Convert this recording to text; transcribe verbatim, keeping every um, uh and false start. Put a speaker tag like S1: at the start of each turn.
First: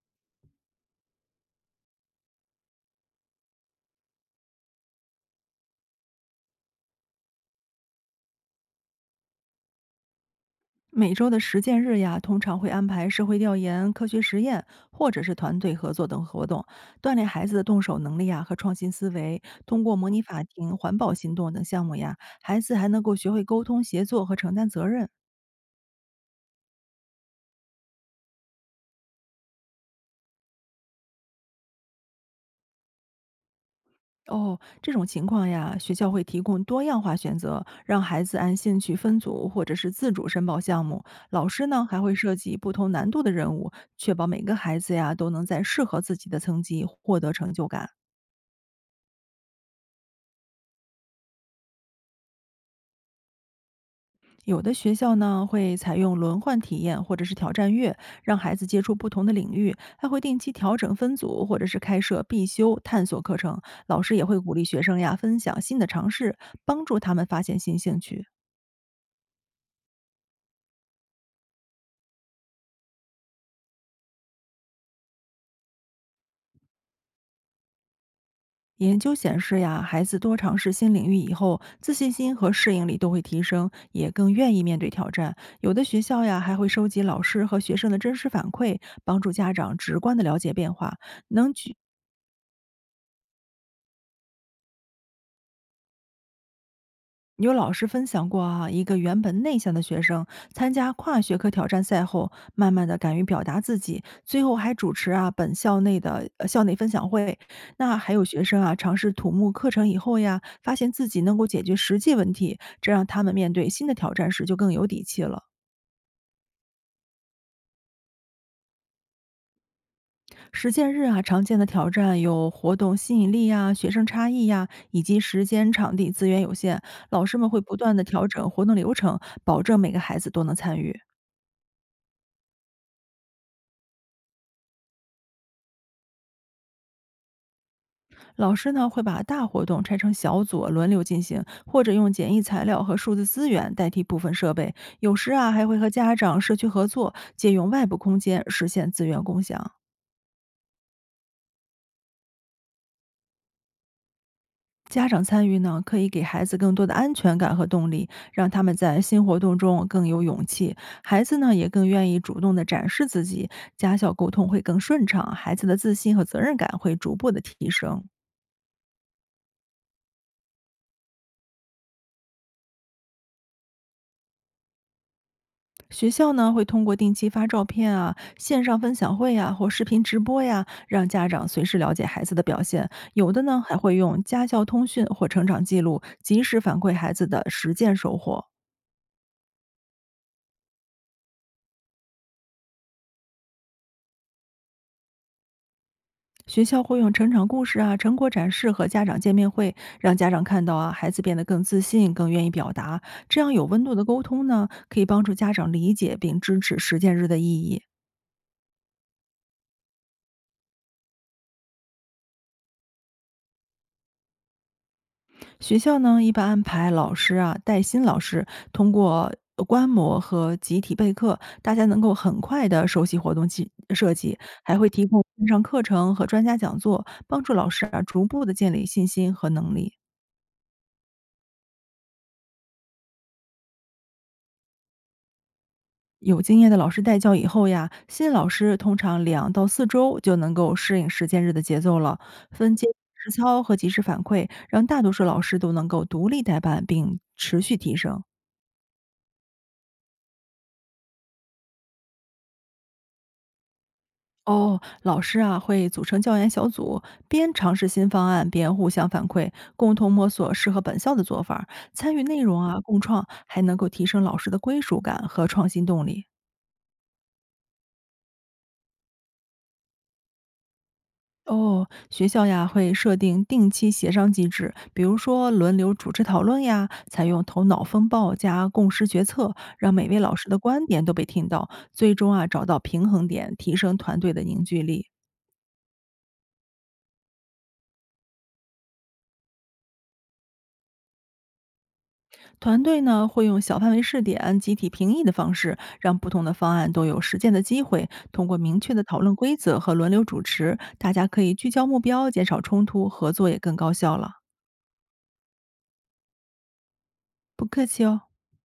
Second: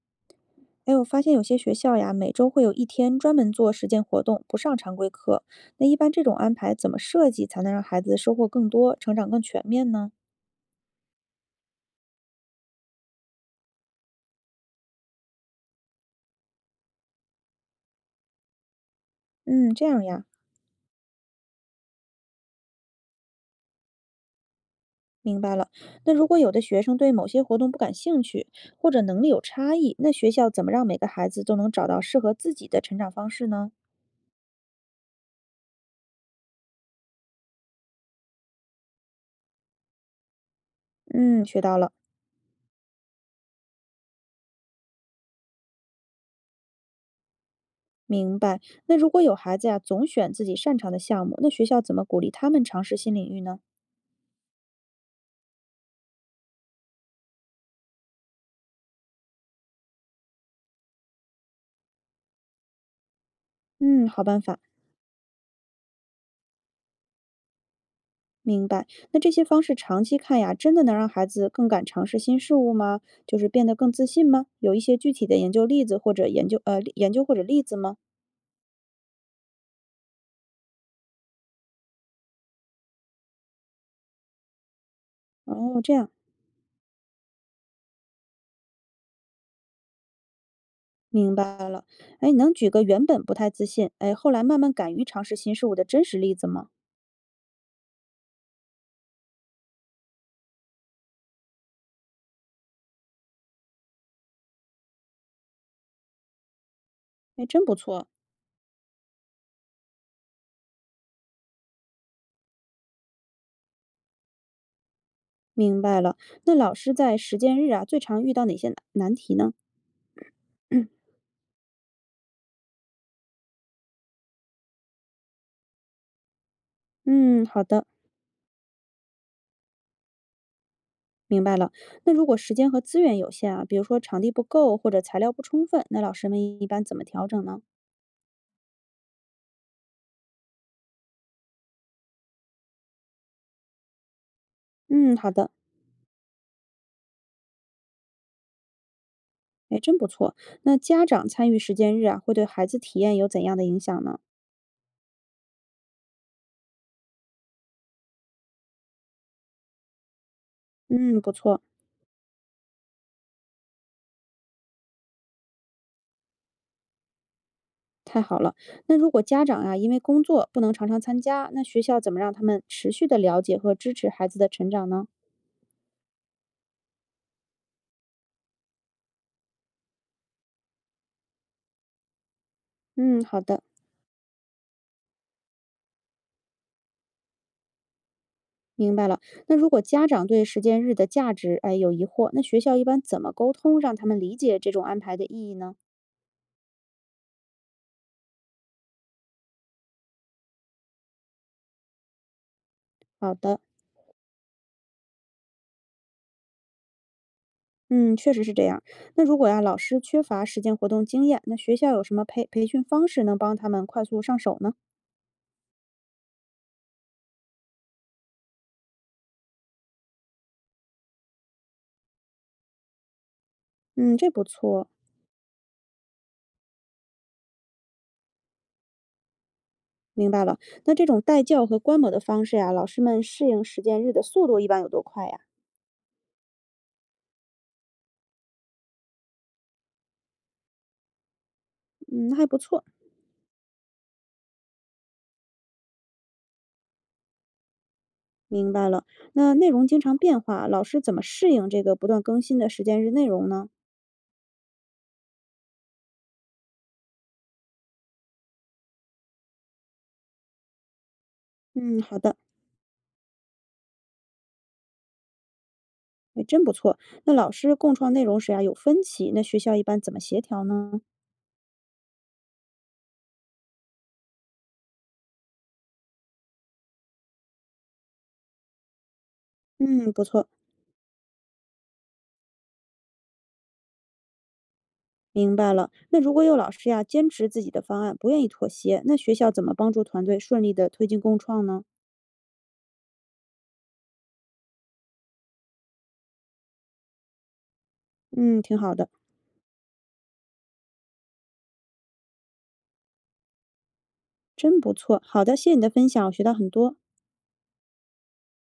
S1: 哎，我发现有些学校呀，每周会有一天专门做实践活动，不上常规课。那一般这种安排怎么设计才能让孩子收获更多，成长更全面呢？
S2: 每周的实践日呀，通常会安排社会调研、科学实验，或者是团队合作等活动，锻炼孩子的动手能力呀和创新思维。
S1: 嗯，
S2: 通
S1: 这
S2: 过
S1: 样
S2: 模拟
S1: 呀，
S2: 法庭、环保行动等项目呀，孩子还能够学会沟通、协作和承担责任。
S1: 明白了。那如果有的学生对某些活动不感兴趣，或者能力有差异，那学校怎么让每个孩子都能找到适合自己的成长方式呢？
S2: 哦，这种情况呀，学校会提供多样化选择，让孩子按兴趣分组或者是自主申报项目。
S1: 嗯，
S2: 老
S1: 学
S2: 师
S1: 到
S2: 呢
S1: 了，
S2: 还会设计不同难度的任务，确保每个孩子呀都能在适合自己的层级获得成就感。
S1: 明白。那如果有孩子呀，总选自己擅长的项目，那学校怎么鼓励他们尝试新领域呢？
S2: 有的学校呢会采用轮换体验或者是挑战月，让孩子接触不同的领域，还会定期调整分组，或者是开设必修探索课程。老
S1: 嗯，
S2: 师也
S1: 好
S2: 会
S1: 办
S2: 鼓
S1: 法。
S2: 励学生呀分享新的尝试，帮助他们发现新兴趣。
S1: 明白，那这些方式长期看呀，真的能让孩子更敢尝试新事物吗？就是变得更自信吗？有一些具体的研究例子或者研究呃研究或者例子吗？
S2: 研究显示呀，孩子多尝试新领域以后，自信心和适应力都会提升，也更愿意面对挑战。有
S1: 哦，
S2: 的
S1: 这
S2: 学
S1: 样
S2: 校呀，还会收集老师和学生的真实反馈，帮助家长直观的了解变化。
S1: 明
S2: 能
S1: 白
S2: 举
S1: 了。哎，能举个原本不太自信，哎，后来慢慢敢于尝试新事物的真实例子吗？
S2: 有老师分享过啊，一个原本内向的学生参加跨学科挑战赛后，慢慢的敢于表达自己，最后还主持啊本校内的呃校内分享会。
S1: 哎，真不
S2: 那
S1: 错。
S2: 还有学生啊，尝试土木课程以后呀，发现自己能够解决实际问题，这让他们面对新的挑战时就更有底气了。
S1: 明白了。那老师在实践日啊，最常遇到哪些难难题呢？
S2: 实践 日啊，常见的挑战有活动吸引力呀、学生差异呀，以及时间、场地资源有限，老师
S1: 嗯，
S2: 们会
S1: 好
S2: 不
S1: 的，
S2: 断的调整活动流程，保证每个孩子都能参与。
S1: 明白了。那如果时间和资源有限啊，比如说场地不够或者材料不充分，那老师们一般怎么调整呢？
S2: 老师呢会把大活动拆成小组轮流进行，或者用简易材料和数字资源代替部分设备。有
S1: 嗯，
S2: 时
S1: 好的，
S2: 啊还会和家长、社区合作，借用外部空间实现资源共享。
S1: 哎，真不错。那家长参与时间日啊，会对孩子体验有怎样的影响呢？
S2: 家长参与呢，可以给孩子更多的安全感和动力，让他们在新活动中更有勇气。
S1: 嗯，
S2: 孩
S1: 不
S2: 子呢
S1: 错，
S2: 也更愿意主动的展示自己，家校沟通会更顺畅，孩子的自信和责任感会逐步的提升。
S1: 太好了。那如果家长啊，因为工作不能常常参加，那学校怎么让他们持续的了解和支持孩子的成长呢？
S2: 学校呢会通过定期发照片啊、线上分享会呀、或视频直播呀，让家长随时了解孩子的表现。
S1: 嗯，
S2: 有的
S1: 好的，
S2: 呢还会用家校通讯或成长记录，及时反馈孩子的实践收获。
S1: 明白了。那如果家长对时间日的价值，哎，有疑惑，那学校一般怎么沟通，让他们理解这种安排的意义呢？
S2: 学校会用成长故事啊、成果展示和家长见面会，让家长看到啊孩子变得更自信、更愿意表达。
S1: 好
S2: 这样
S1: 的。
S2: 有温度的沟通呢，可以帮助家长理解并支持实践日的意义。
S1: 嗯，确实是这样。那如果呀、老师缺乏实践活动经验，那学校有什么培培训方式能帮他们快速上手呢？
S2: 学校呢，一般安排老师啊带新老师，通过呃观摩和集体备课，大家能够很快的熟悉活动计设
S1: 嗯，这
S2: 计，
S1: 不
S2: 还会
S1: 错，
S2: 提供线上课程和专家讲座，帮助老师啊逐步的建立信心和能力。
S1: 明白了。那这种带教和观摩的方式呀，老师们适应实践日的速度一般有多快呀？
S2: 有经验的老师带教以后呀，新老师通常两到四周就能够适应实践日的节奏了，
S1: 嗯，那还不
S2: 分
S1: 错，
S2: 阶段实操和及时反馈，让大多数老师都能够独立带班并持续提升。
S1: 明白了。那内容经常变化，老师怎么适应这个不断更新的实践日内容呢？
S2: 哦，老师啊会组成教研小组，边尝试新方案，边互相反馈，共同摸索适合本校的做法儿
S1: 嗯，
S2: 参
S1: 好
S2: 与
S1: 的，
S2: 内容啊共创，还能够提升老师的归属感和创新动力。
S1: 哎，真不错。那老师共创内容时啊有分歧，那学校一般怎么协调呢？
S2: 哦，学校呀会设定定期协商机制，比如说轮流主持讨论呀，采用头脑风暴加共识决策，让每
S1: 嗯，
S2: 位
S1: 不
S2: 老
S1: 错，
S2: 师的观点都被听到，最终啊找到平衡点，提升团队的凝聚力。
S1: 明白了。那如果有老师呀坚持自己的方案，不愿意妥协，那学校怎么帮助团队顺利的推进共创呢？
S2: 团队呢会用小范围试点、集体评议的方式，让不同的方案都有实践的机会。通过
S1: 嗯，挺
S2: 明确
S1: 好
S2: 的
S1: 的。
S2: 讨论规则和轮流主持，大家可以聚焦目标，减少冲突，合作也更高效了。
S1: 真不错，好的，谢谢你的分享，我学到很多。
S2: 不客气哦。